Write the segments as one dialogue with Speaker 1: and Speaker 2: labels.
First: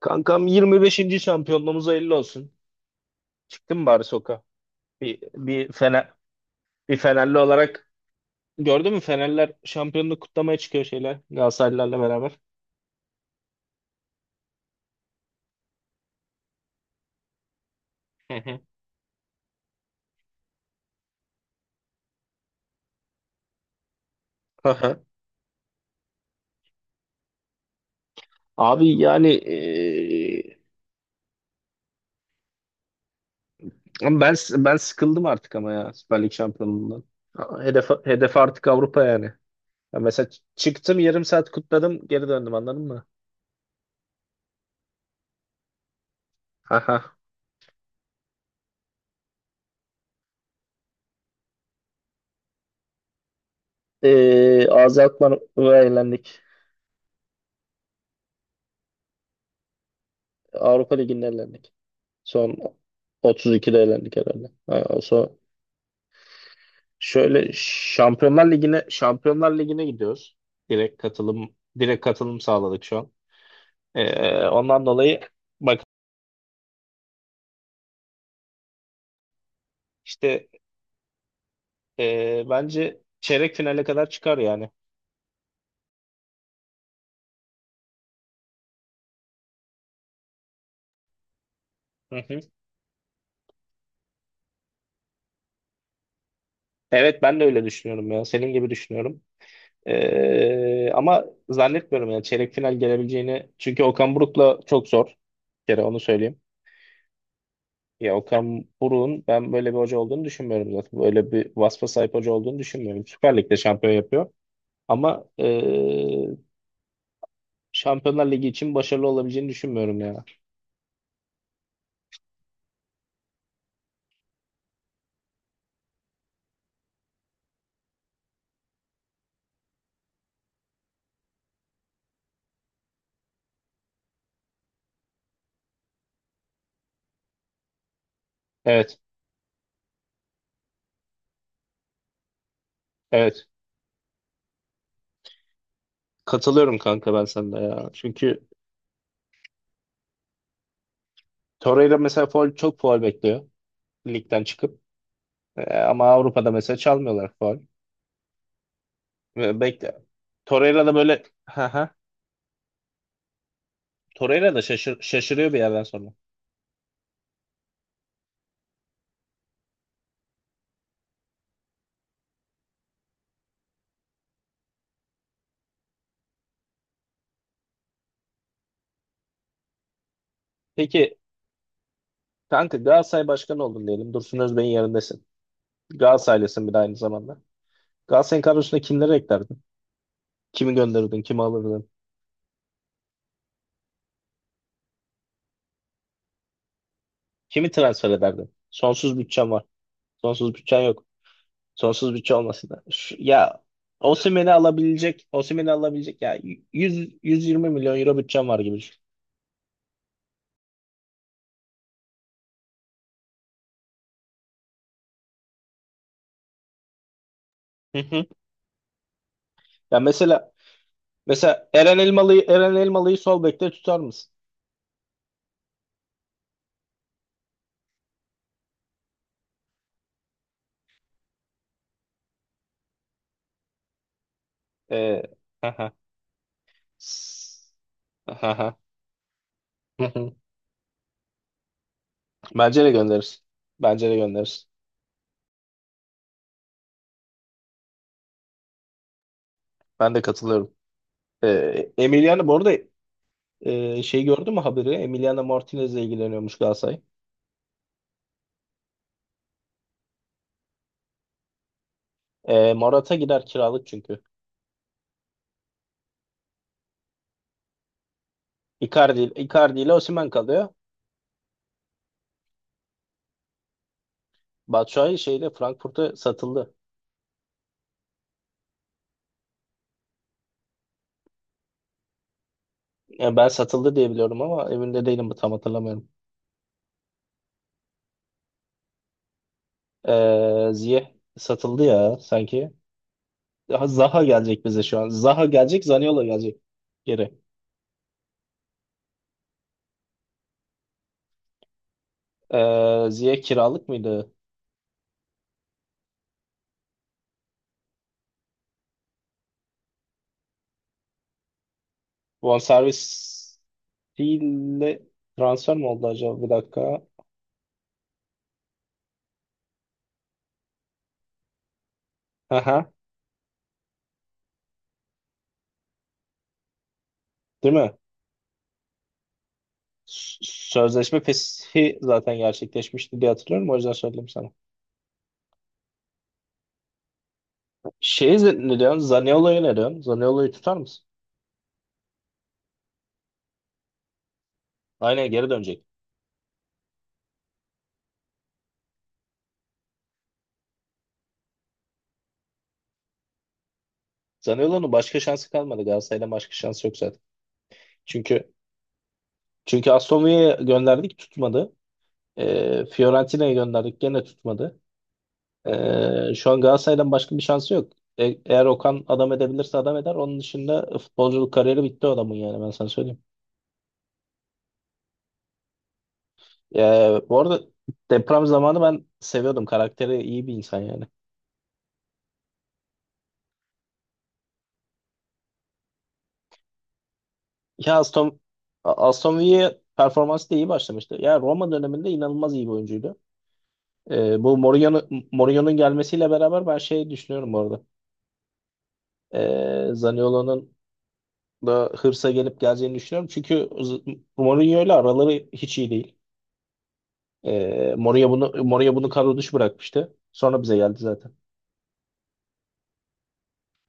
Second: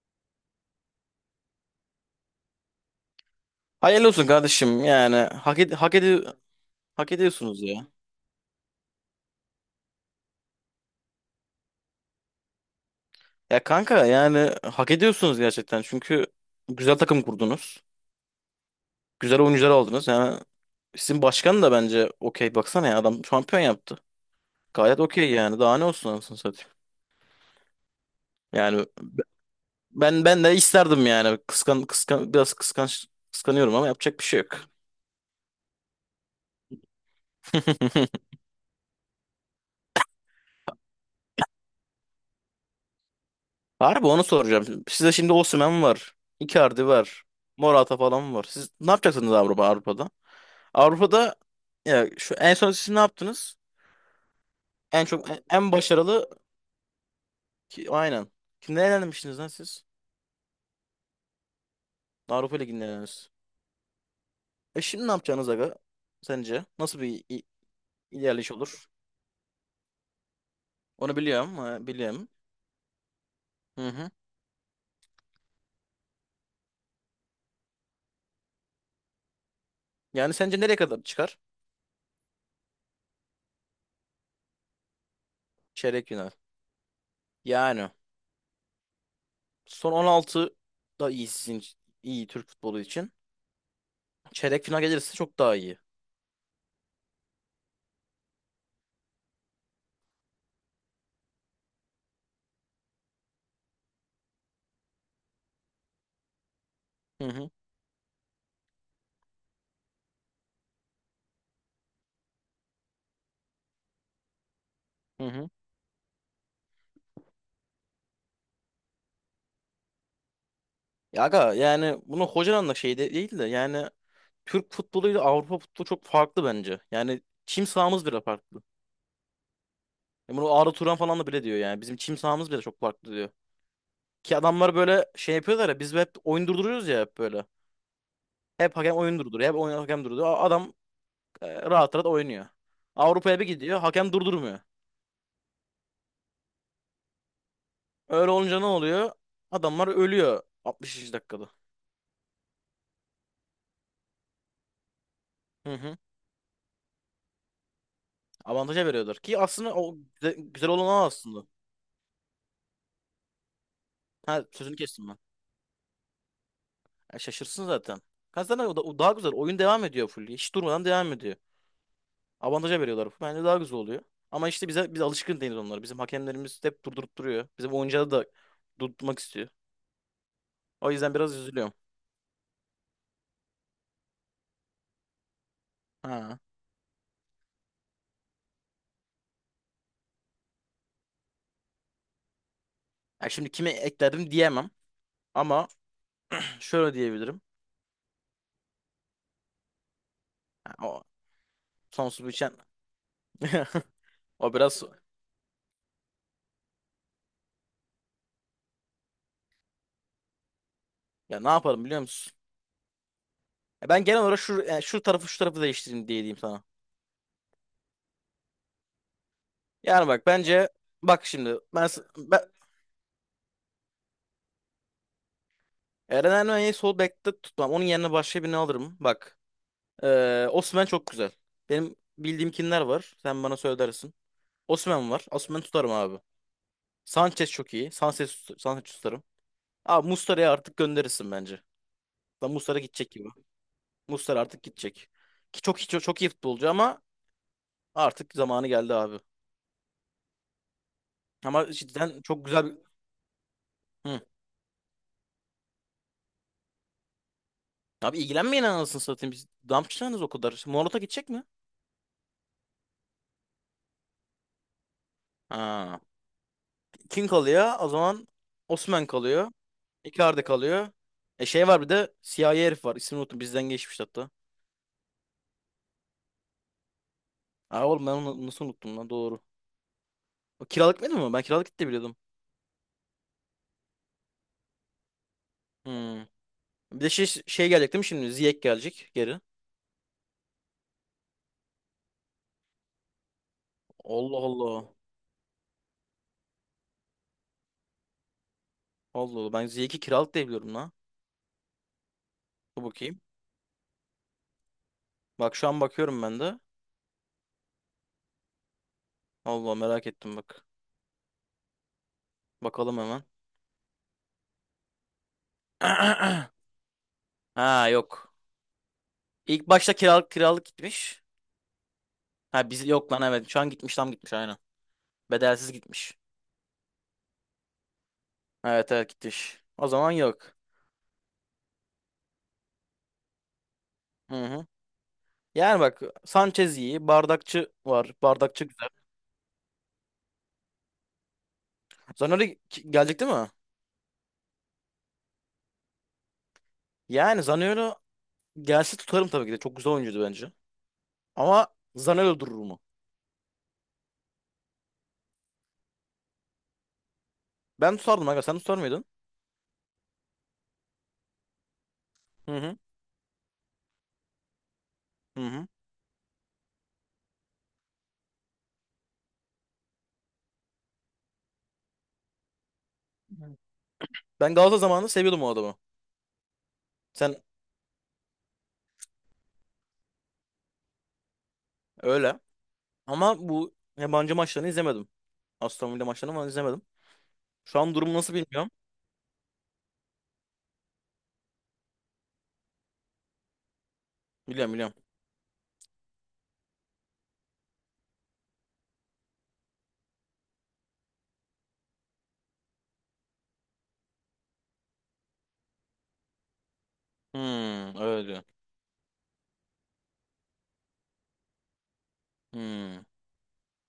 Speaker 1: Kankam 25. şampiyonluğumuz hayırlı olsun. Çıktın bari
Speaker 2: Hayırlı olsun
Speaker 1: sokağa?
Speaker 2: kardeşim yani
Speaker 1: Bir, bir, Fener, bir
Speaker 2: hak
Speaker 1: Fenerli
Speaker 2: ediyorsunuz ya.
Speaker 1: olarak gördün mü Fenerler şampiyonluğu kutlamaya çıkıyor şeyler Galatasaraylılarla beraber.
Speaker 2: Ya kanka yani hak ediyorsunuz gerçekten çünkü güzel takım kurdunuz.
Speaker 1: Hı hı.
Speaker 2: Güzel oyuncular aldınız. Yani sizin başkan da bence okey baksana ya adam şampiyon yaptı.
Speaker 1: Hı
Speaker 2: Gayet
Speaker 1: hı.
Speaker 2: okey yani daha ne olsun anasını satayım. Yani
Speaker 1: Abi yani
Speaker 2: ben de isterdim yani kıskan kıskan biraz kıskanç kıskanıyorum ama yapacak
Speaker 1: ben
Speaker 2: bir şey yok.
Speaker 1: ben sıkıldım artık ama ya Süper Lig şampiyonluğundan. Hedef, hedef artık Avrupa yani. Ya mesela çıktım yarım saat kutladım geri döndüm anladın mı?
Speaker 2: Harbi onu soracağım. Size şimdi Osimhen var. Icardi
Speaker 1: Aha.
Speaker 2: var. Morata falan var. Siz ne yapacaksınız Avrupa'da? Avrupa'da ya şu en son siz ne yaptınız?
Speaker 1: Ağzı
Speaker 2: En çok en
Speaker 1: Akman'a
Speaker 2: başarılı
Speaker 1: eğlendik.
Speaker 2: ki aynen. Kimden elenmiştiniz lan siz?
Speaker 1: Avrupa Ligi'nde eğlendik. Son
Speaker 2: Avrupa Ligi'nden elendiniz.
Speaker 1: 32'de elendik herhalde.
Speaker 2: E
Speaker 1: Ha,
Speaker 2: şimdi ne yapacaksınız aga? Sence nasıl bir
Speaker 1: şöyle Şampiyonlar
Speaker 2: ilerleyiş
Speaker 1: Ligi'ne
Speaker 2: olur?
Speaker 1: Şampiyonlar Ligi'ne gidiyoruz. Direkt
Speaker 2: Onu
Speaker 1: katılım
Speaker 2: biliyorum,
Speaker 1: direkt
Speaker 2: biliyorum.
Speaker 1: katılım sağladık şu an.
Speaker 2: Hı hı.
Speaker 1: Ondan dolayı bak
Speaker 2: Yani
Speaker 1: işte
Speaker 2: sence nereye kadar çıkar?
Speaker 1: bence çeyrek finale kadar çıkar yani.
Speaker 2: Çeyrek final. Yani son 16 da iyi
Speaker 1: Hı
Speaker 2: iyi
Speaker 1: hı.
Speaker 2: Türk futbolu için. Çeyrek final gelirse çok daha iyi.
Speaker 1: Evet ben de öyle düşünüyorum ya. Senin gibi düşünüyorum. Ama zannetmiyorum yani çeyrek final gelebileceğini. Çünkü Okan Buruk'la çok zor. Bir kere onu söyleyeyim.
Speaker 2: Hı hı.
Speaker 1: Ya Okan Buruk'un ben böyle bir hoca olduğunu düşünmüyorum zaten. Böyle bir vasfa sahip hoca olduğunu düşünmüyorum. Süper Lig'de şampiyon yapıyor. Ama
Speaker 2: Hı hı.
Speaker 1: Şampiyonlar Ligi için başarılı olabileceğini düşünmüyorum ya.
Speaker 2: Ya aga yani bunu hocanın da şey değil de yani Türk futboluyla Avrupa futbolu çok farklı bence. Yani çim sahamız bile farklı. Ya bunu Arda Turan falan da bile diyor yani. Bizim çim sahamız bile çok farklı diyor. Ki adamlar böyle şey yapıyorlar ya biz hep oyun durduruyoruz ya hep böyle. Hep hakem
Speaker 1: Evet,
Speaker 2: oyun durduruyor. Hep oyun hakem durduruyor. Adam rahat rahat oynuyor. Avrupa'ya
Speaker 1: evet.
Speaker 2: bir gidiyor hakem durdurmuyor.
Speaker 1: Katılıyorum kanka ben sana ya.
Speaker 2: Öyle
Speaker 1: Çünkü
Speaker 2: olunca ne oluyor? Adamlar ölüyor 60. dakikada.
Speaker 1: Torreira mesela faul, çok faul bekliyor ligden çıkıp.
Speaker 2: Hı hı.
Speaker 1: Ama Avrupa'da mesela çalmıyorlar faul.
Speaker 2: Avantaja veriyorlar. Ki
Speaker 1: Ve
Speaker 2: aslında o
Speaker 1: bekle.
Speaker 2: güzel, güzel
Speaker 1: Torreira
Speaker 2: olan
Speaker 1: da
Speaker 2: o
Speaker 1: böyle
Speaker 2: aslında.
Speaker 1: ha ha.
Speaker 2: Ha
Speaker 1: Torreira da
Speaker 2: sözünü
Speaker 1: şaşır,
Speaker 2: kestim ben.
Speaker 1: şaşırıyor bir yerden sonra.
Speaker 2: Ya şaşırsın zaten. Kazanır o da o daha güzel. Oyun devam ediyor full. Hiç durmadan devam ediyor. Avantaja veriyorlar. Bence daha güzel oluyor. Ama işte biz alışkın değiliz onlara. Bizim hakemlerimiz hep durdurup duruyor. Bizim oyuncuları da durdurmak istiyor. O yüzden
Speaker 1: Peki
Speaker 2: biraz üzülüyorum.
Speaker 1: kanka Galatasaray başkanı oldun diyelim. Dursun Özbey'in yerindesin.
Speaker 2: Ha.
Speaker 1: Galatasaraylısın bir de aynı zamanda. Galatasaray'ın kadrosuna kimleri eklerdin? Kimi gönderirdin? Kimi alırdın?
Speaker 2: Ya şimdi kimi ekledim diyemem ama şöyle diyebilirim.
Speaker 1: Kimi transfer ederdin? Sonsuz bütçen var. Sonsuz
Speaker 2: Ya
Speaker 1: bütçen
Speaker 2: o
Speaker 1: yok. Sonsuz
Speaker 2: sonsuz
Speaker 1: bütçe
Speaker 2: biçen
Speaker 1: olması da. Ya Osimhen'i
Speaker 2: o biraz
Speaker 1: alabilecek, Osimhen'i alabilecek ya 100 120 milyon euro bütçen var gibi düşün.
Speaker 2: ya ne yaparım biliyor musun? Ya ben genel olarak şu yani şu tarafı değiştireyim diye diyeyim sana.
Speaker 1: Hı hı. Ya
Speaker 2: Yani bak
Speaker 1: mesela
Speaker 2: bence bak şimdi
Speaker 1: mesela
Speaker 2: ben,
Speaker 1: Eren
Speaker 2: ben
Speaker 1: Elmalı'yı Eren Elmalı'yı sol bekte tutar mısın?
Speaker 2: Eren Ermeni'yi sol bekte tutmam. Onun yerine başka birini alırım. Bak. Osimhen çok güzel. Benim bildiğim kimler var? Sen bana söylersin. Osimhen
Speaker 1: Ee,
Speaker 2: var. Osimhen tutarım
Speaker 1: aha.
Speaker 2: abi. Sanchez
Speaker 1: S-
Speaker 2: çok iyi.
Speaker 1: aha.
Speaker 2: Sanchez tutarım.
Speaker 1: Hı
Speaker 2: Abi
Speaker 1: hı. Hı.
Speaker 2: Muslera'yı artık gönderirsin bence. Da Muslera
Speaker 1: Bence de
Speaker 2: gidecek gibi.
Speaker 1: gönderirsin. Bence de
Speaker 2: Muslera artık
Speaker 1: gönderirsin.
Speaker 2: gidecek. Ki çok iyi, çok, çok iyi futbolcu ama artık zamanı geldi abi.
Speaker 1: Ben de katılıyorum.
Speaker 2: Ama cidden çok
Speaker 1: Emiliano bu
Speaker 2: güzel
Speaker 1: arada
Speaker 2: bir... Hı.
Speaker 1: Şey gördün mü haberi? Emiliano Martinez'le ilgileniyormuş Galatasaray.
Speaker 2: Abi ilgilenmeyin anasını satayım. Biz Dampçı o kadar. Morata gidecek mi?
Speaker 1: Morata gider kiralık çünkü.
Speaker 2: Ha. Kim kalıyor? O zaman Osimhen
Speaker 1: Icardi,
Speaker 2: kalıyor.
Speaker 1: Icardi ile Osimhen
Speaker 2: Icardi
Speaker 1: kalıyor.
Speaker 2: kalıyor. E şey var bir de siyahi herif var. İsmini unuttum. Bizden geçmişti hatta.
Speaker 1: Batshuayi şeyle Frankfurt'a satıldı.
Speaker 2: Aa oğlum ben onu nasıl unuttum lan doğru. O kiralık mıydı? Ben kiralık gitti biliyordum.
Speaker 1: Yani ben satıldı diye biliyorum ama emin de değilim tam hatırlamıyorum.
Speaker 2: Hmm. Bir de şey gelecek değil mi şimdi? Ziyech gelecek geri.
Speaker 1: Ziyech satıldı ya sanki. Daha Zaha
Speaker 2: Allah
Speaker 1: gelecek
Speaker 2: Allah.
Speaker 1: bize şu an. Zaha gelecek, Zaniolo gelecek geri.
Speaker 2: Allah Allah. Ben Ziyech'i kiralık diye biliyorum lan. Dur bakayım.
Speaker 1: Ziyech kiralık mıydı?
Speaker 2: Bak şu an bakıyorum ben de. Allah merak ettim bak. Bakalım
Speaker 1: Bonservis
Speaker 2: hemen.
Speaker 1: ile transfer mi oldu acaba? Bir dakika.
Speaker 2: Ha yok. İlk başta kiralık gitmiş. Ha biz
Speaker 1: Aha,
Speaker 2: yok lan evet. Şu an gitmiş tam gitmiş aynen. Bedelsiz gitmiş.
Speaker 1: değil mi?
Speaker 2: Evet evet gitmiş. O zaman yok.
Speaker 1: Sözleşme feshi zaten gerçekleşmişti diye hatırlıyorum. O yüzden söyledim
Speaker 2: Hı
Speaker 1: sana.
Speaker 2: hı. Yani bak Sanchez iyi. Bardakçı var.
Speaker 1: Şey,
Speaker 2: Bardakçı
Speaker 1: ne
Speaker 2: güzel.
Speaker 1: diyorsun? Zaniolo'yu ne diyorsun? Zaniolo'yu tutar mısın?
Speaker 2: Zaniolo gelecek değil mi?
Speaker 1: Aynen geri dönecek.
Speaker 2: Yani Zaniolo gelse tutarım tabii ki de. Çok güzel oyuncuydu bence. Ama Zaniolo durur mu?
Speaker 1: Zaniolo'nun başka şansı kalmadı. Galatasaray'dan başka şansı yok zaten.
Speaker 2: Ben tutardım aga.
Speaker 1: Çünkü
Speaker 2: Sen tutar mıydın?
Speaker 1: çünkü Aston Villa'ya gönderdik tutmadı.
Speaker 2: Hı hı.
Speaker 1: Fiorentina'ya gönderdik gene tutmadı.
Speaker 2: Hı hı.
Speaker 1: Şu an Galatasaray'dan başka bir şansı yok. Eğer Okan adam edebilirse adam eder. Onun dışında futbolculuk kariyeri bitti o adamın yani ben sana söyleyeyim.
Speaker 2: Evet. Ben Galatasaray zamanında seviyordum o adamı. Sen
Speaker 1: Bu arada deprem zamanı ben seviyordum. Karakteri iyi bir insan yani.
Speaker 2: öyle. Ama bu yabancı maçlarını izlemedim. Aston Villa maçlarını falan izlemedim. Şu an
Speaker 1: Ya
Speaker 2: durumu nasıl
Speaker 1: Aston,
Speaker 2: bilmiyorum.
Speaker 1: Aston Villa performansı da iyi başlamıştı. Ya Roma döneminde inanılmaz iyi bir oyuncuydu. Bu
Speaker 2: Biliyorum biliyorum.
Speaker 1: Mourinho'nun gelmesiyle beraber ben şey düşünüyorum bu arada. Zaniolo'nun da hırsa gelip geleceğini düşünüyorum. Çünkü Mourinho ile araları hiç iyi değil.
Speaker 2: Hmm, öyle
Speaker 1: Mourinho
Speaker 2: diyor.
Speaker 1: bunu, Mourinho bunu kadro dışı bırakmıştı. Sonra bize geldi zaten.
Speaker 2: Hmm.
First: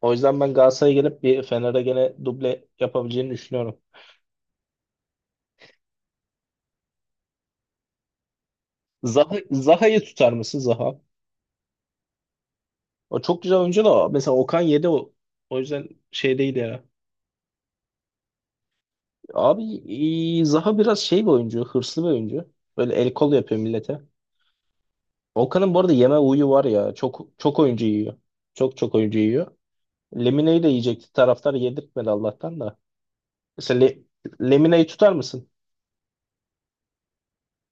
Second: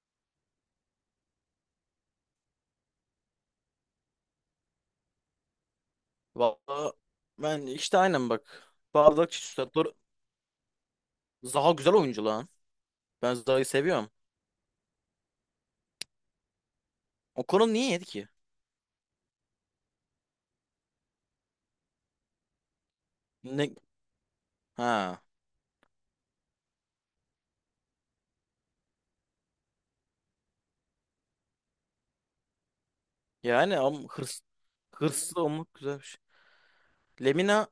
Speaker 1: O yüzden ben Galatasaray'a gelip bir Fener'e gene duble yapabileceğini düşünüyorum.
Speaker 2: Valla ben işte aynen bak.
Speaker 1: Zaha,
Speaker 2: Bardakçı tutar.
Speaker 1: Zaha'yı tutar mısın Zaha?
Speaker 2: Zaha güzel oyuncu lan.
Speaker 1: O
Speaker 2: Ben
Speaker 1: çok güzel
Speaker 2: Zara'yı
Speaker 1: oyuncu da
Speaker 2: seviyorum.
Speaker 1: mesela Okan yedi o. O yüzden şey değil ya.
Speaker 2: O konu niye yedi ki?
Speaker 1: Abi Zaha biraz şey bir oyuncu, hırslı bir oyuncu. Böyle el kol yapıyor
Speaker 2: Ne?
Speaker 1: millete.
Speaker 2: Ha.
Speaker 1: Okan'ın bu arada yeme huyu var ya. Çok çok oyuncu yiyor. Çok çok oyuncu yiyor. Lemine'yi de yiyecekti. Taraftar yedirtmedi Allah'tan da.
Speaker 2: Yani
Speaker 1: Mesela
Speaker 2: ama
Speaker 1: Lemine'yi tutar
Speaker 2: hırslı
Speaker 1: mısın?
Speaker 2: olmak güzel bir şey. Lemina,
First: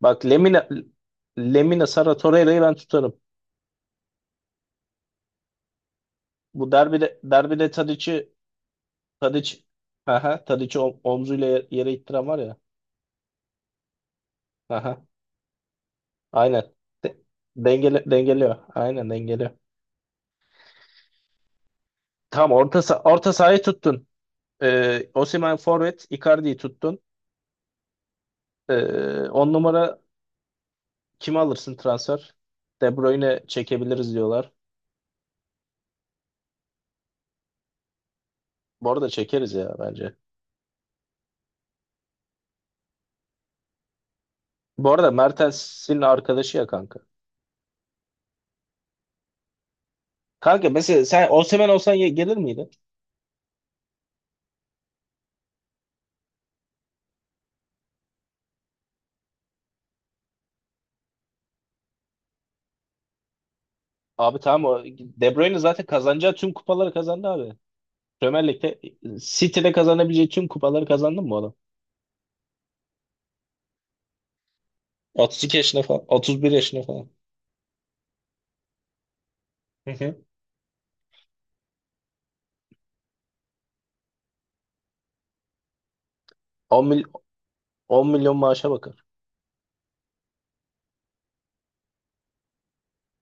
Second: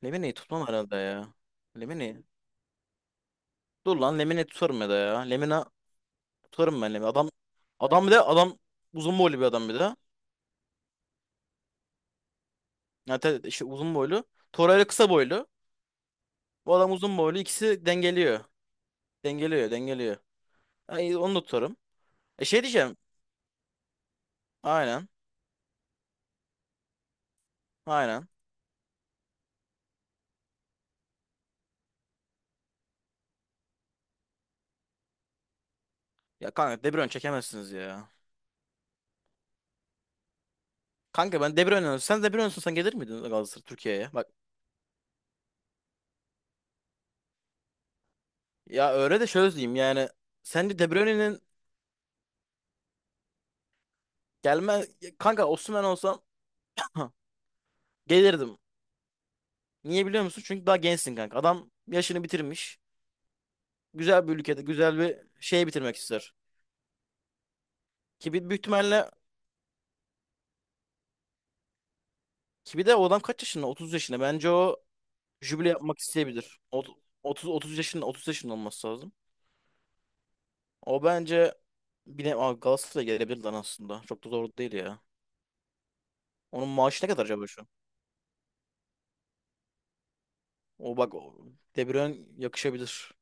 Speaker 1: Bak
Speaker 2: Lemina'yı tutmam
Speaker 1: Lemine
Speaker 2: herhalde ya.
Speaker 1: Lemine Sara
Speaker 2: Lemina'yı.
Speaker 1: Torreira'yı ben tutarım.
Speaker 2: Dur lan Lemina'yı tutarım ya da ya. Lemina
Speaker 1: Bu
Speaker 2: tutarım ben Lemina.
Speaker 1: derbide
Speaker 2: Adam,
Speaker 1: derbide
Speaker 2: adam bir de
Speaker 1: Tadic'i
Speaker 2: adam uzun boylu bir
Speaker 1: Tadic
Speaker 2: adam bir de.
Speaker 1: Aha, Tadic'i omzuyla yere ittiren var ya.
Speaker 2: Yani işte uzun boylu. Torayla
Speaker 1: Aha.
Speaker 2: kısa boylu.
Speaker 1: Aynen.
Speaker 2: Bu adam
Speaker 1: De-
Speaker 2: uzun boylu. İkisi dengeliyor.
Speaker 1: Dengeliyor. Aynen dengeliyor.
Speaker 2: Dengeliyor, dengeliyor. Ay, onu da tutarım. E
Speaker 1: Tamam
Speaker 2: şey diyeceğim.
Speaker 1: orta sahayı tuttun.
Speaker 2: Aynen.
Speaker 1: Osimhen forvet, Icardi'yi tuttun.
Speaker 2: Aynen.
Speaker 1: Ee, On numara kimi alırsın transfer? De Bruyne çekebiliriz diyorlar.
Speaker 2: Ya kanka De Bruyne çekemezsiniz ya.
Speaker 1: Bu arada çekeriz ya bence.
Speaker 2: Kanka ben De Bruyne olsam- Sen De Bruyne olsan gelir miydin Galatasaray Türkiye'ye? Bak
Speaker 1: Bu arada Mertens'in arkadaşı ya kanka.
Speaker 2: ya öyle de şöyle diyeyim yani.
Speaker 1: Kanka
Speaker 2: Sence De
Speaker 1: mesela sen
Speaker 2: Bruyne'nin
Speaker 1: Osimhen olsan gelir miydin?
Speaker 2: gelme... Kanka Osimhen olsam gelirdim. Niye biliyor musun? Çünkü daha gençsin kanka. Adam yaşını bitirmiş. Güzel bir
Speaker 1: Abi
Speaker 2: ülkede
Speaker 1: tamam o
Speaker 2: güzel bir
Speaker 1: De Bruyne
Speaker 2: şey
Speaker 1: zaten
Speaker 2: bitirmek
Speaker 1: kazanacağı
Speaker 2: ister.
Speaker 1: tüm kupaları kazandı abi.
Speaker 2: Ki
Speaker 1: Premier
Speaker 2: büyük
Speaker 1: Lig'de
Speaker 2: ihtimalle.
Speaker 1: City'de kazanabileceği tüm kupaları kazandı mı bu adam?
Speaker 2: Ki bir de o adam kaç yaşında? 30 yaşında. Bence o
Speaker 1: 32
Speaker 2: jübile
Speaker 1: yaşında
Speaker 2: yapmak
Speaker 1: falan, 31
Speaker 2: isteyebilir.
Speaker 1: yaşında
Speaker 2: Ot-
Speaker 1: falan.
Speaker 2: 30 30 yaşında 30 yaşında olması lazım. O bence bile Aa, Galatasaray'a gelebilir lan aslında. Çok da zor değil ya. Onun
Speaker 1: 10, mil-
Speaker 2: maaşı ne kadar acaba şu an?
Speaker 1: 10 milyon maaşa bakar.
Speaker 2: O bak o De Bruyne yakışabilir.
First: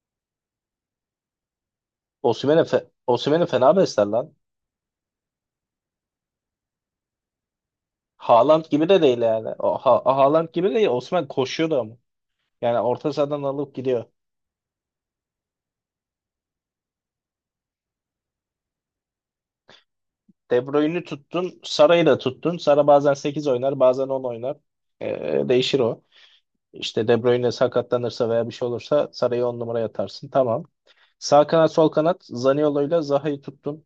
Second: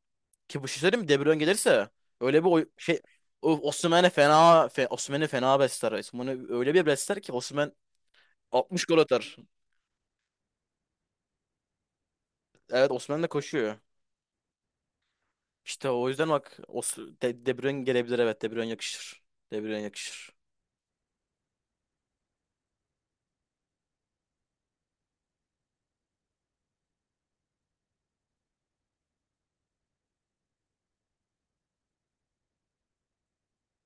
Speaker 2: Ki bu şey söyleyeyim mi? De Bruyne gelirse öyle bir
Speaker 1: Osimhen'e fe, Osimhen'i fena besler lan.
Speaker 2: Osimhen'i fena besler. Osimhen'i öyle bir besler ki Osimhen
Speaker 1: Haaland
Speaker 2: 60
Speaker 1: gibi
Speaker 2: gol
Speaker 1: de değil
Speaker 2: atar.
Speaker 1: yani. O, ha, Haaland gibi değil. Osimhen koşuyordu ama. Yani
Speaker 2: Evet
Speaker 1: orta
Speaker 2: Osimhen de
Speaker 1: sahadan alıp
Speaker 2: koşuyor.
Speaker 1: gidiyor.
Speaker 2: İşte o yüzden bak De Bruyne gelebilir evet De Bruyne yakışır. De Bruyne yakışır.
Speaker 1: De Bruyne'i tuttun. Sara'yı da tuttun. Sara bazen 8 oynar bazen 10 oynar. Değişir o. İşte De Bruyne sakatlanırsa veya bir şey olursa Sara'yı 10 numaraya atarsın. Tamam. Sağ kanat sol kanat Zaniolo'yla Zaha'yı tuttun.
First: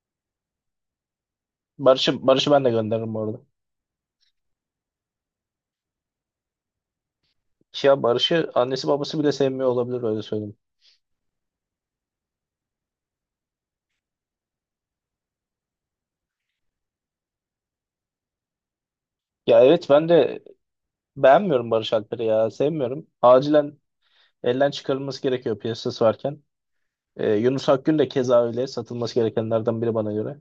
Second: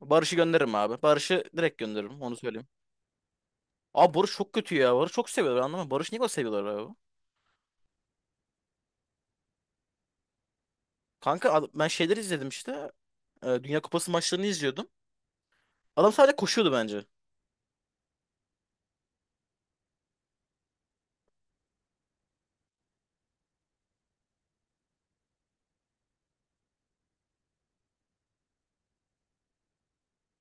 Speaker 2: Barış'ı gönderirim abi. Barış'ı direkt gönderirim
Speaker 1: Barış'ı
Speaker 2: onu
Speaker 1: Barış'ı ben
Speaker 2: söyleyeyim.
Speaker 1: de gönderirim bu arada.
Speaker 2: Abi Barış çok kötü ya. Barış çok seviyorlar anlamam. Barış niye o seviyorlar abi?
Speaker 1: Ya Barış'ı annesi babası bile sevmiyor olabilir öyle söyleyeyim.
Speaker 2: Kanka ben şeyleri izledim işte. Dünya Kupası maçlarını izliyordum. Adam sadece koşuyordu bence.
Speaker 1: Ya evet ben de beğenmiyorum Barış Alper'i ya. Sevmiyorum. Acilen elden çıkarılması gerekiyor piyasası varken. Yunus Akgün de keza öyle. Satılması gerekenlerden biri bana göre.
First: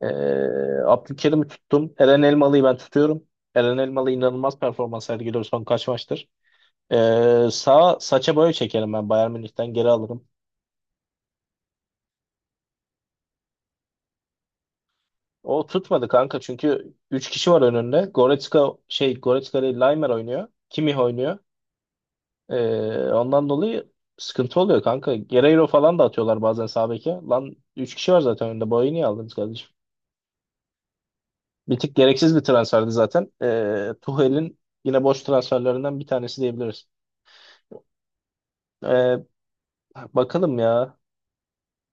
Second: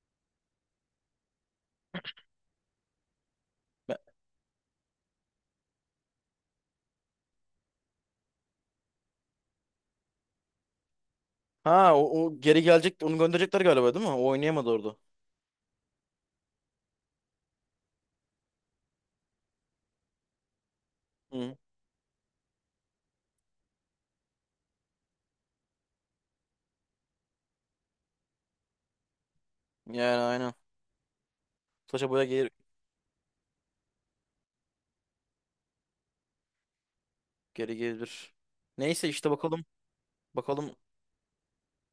Speaker 1: Ee, Abdülkerim'i tuttum. Eren Elmalı'yı ben tutuyorum. Eren Elmalı inanılmaz performans sergiliyor son kaç maçtır. Sağ saça boya çekerim ben Bayern Münih'ten geri alırım.
Speaker 2: Ha o geri gelecek onu gönderecekler galiba değil mi? O oynayamadı orada.
Speaker 1: O tutmadı kanka çünkü 3 kişi var önünde. Goretzka şey, Goretzka değil, Laimer oynuyor. Kimmich oynuyor.
Speaker 2: Hı.
Speaker 1: Ondan dolayı sıkıntı oluyor kanka. Guerreiro falan da atıyorlar bazen sağ beke. Lan 3 kişi var zaten önünde. Boyu niye aldınız kardeşim?
Speaker 2: Yani aynen.
Speaker 1: Bir tık
Speaker 2: Saça boya
Speaker 1: gereksiz bir
Speaker 2: geri,
Speaker 1: transferdi zaten. Tuchel'in yine boş transferlerinden bir tanesi diyebiliriz.
Speaker 2: geri gelir. Neyse
Speaker 1: Ee,
Speaker 2: işte bakalım.
Speaker 1: Bakalım
Speaker 2: Bakalım
Speaker 1: ya.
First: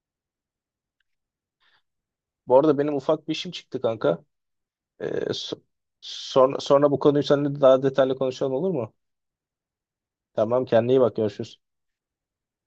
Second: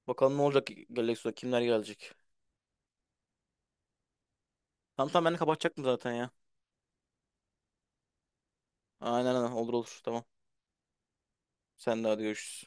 Speaker 2: bakalım ne olacak Galaxy'da kimler gelecek.
Speaker 1: Bu arada benim ufak bir işim çıktı kanka. Ee,
Speaker 2: Tamam tamam ben de
Speaker 1: so-
Speaker 2: kapatacaktım zaten ya.
Speaker 1: sonra bu konuyu seninle daha detaylı konuşalım olur mu?
Speaker 2: Aynen aynen olur olur tamam.
Speaker 1: Tamam kendine iyi bak görüşürüz.
Speaker 2: Sen de hadi görüşürüz.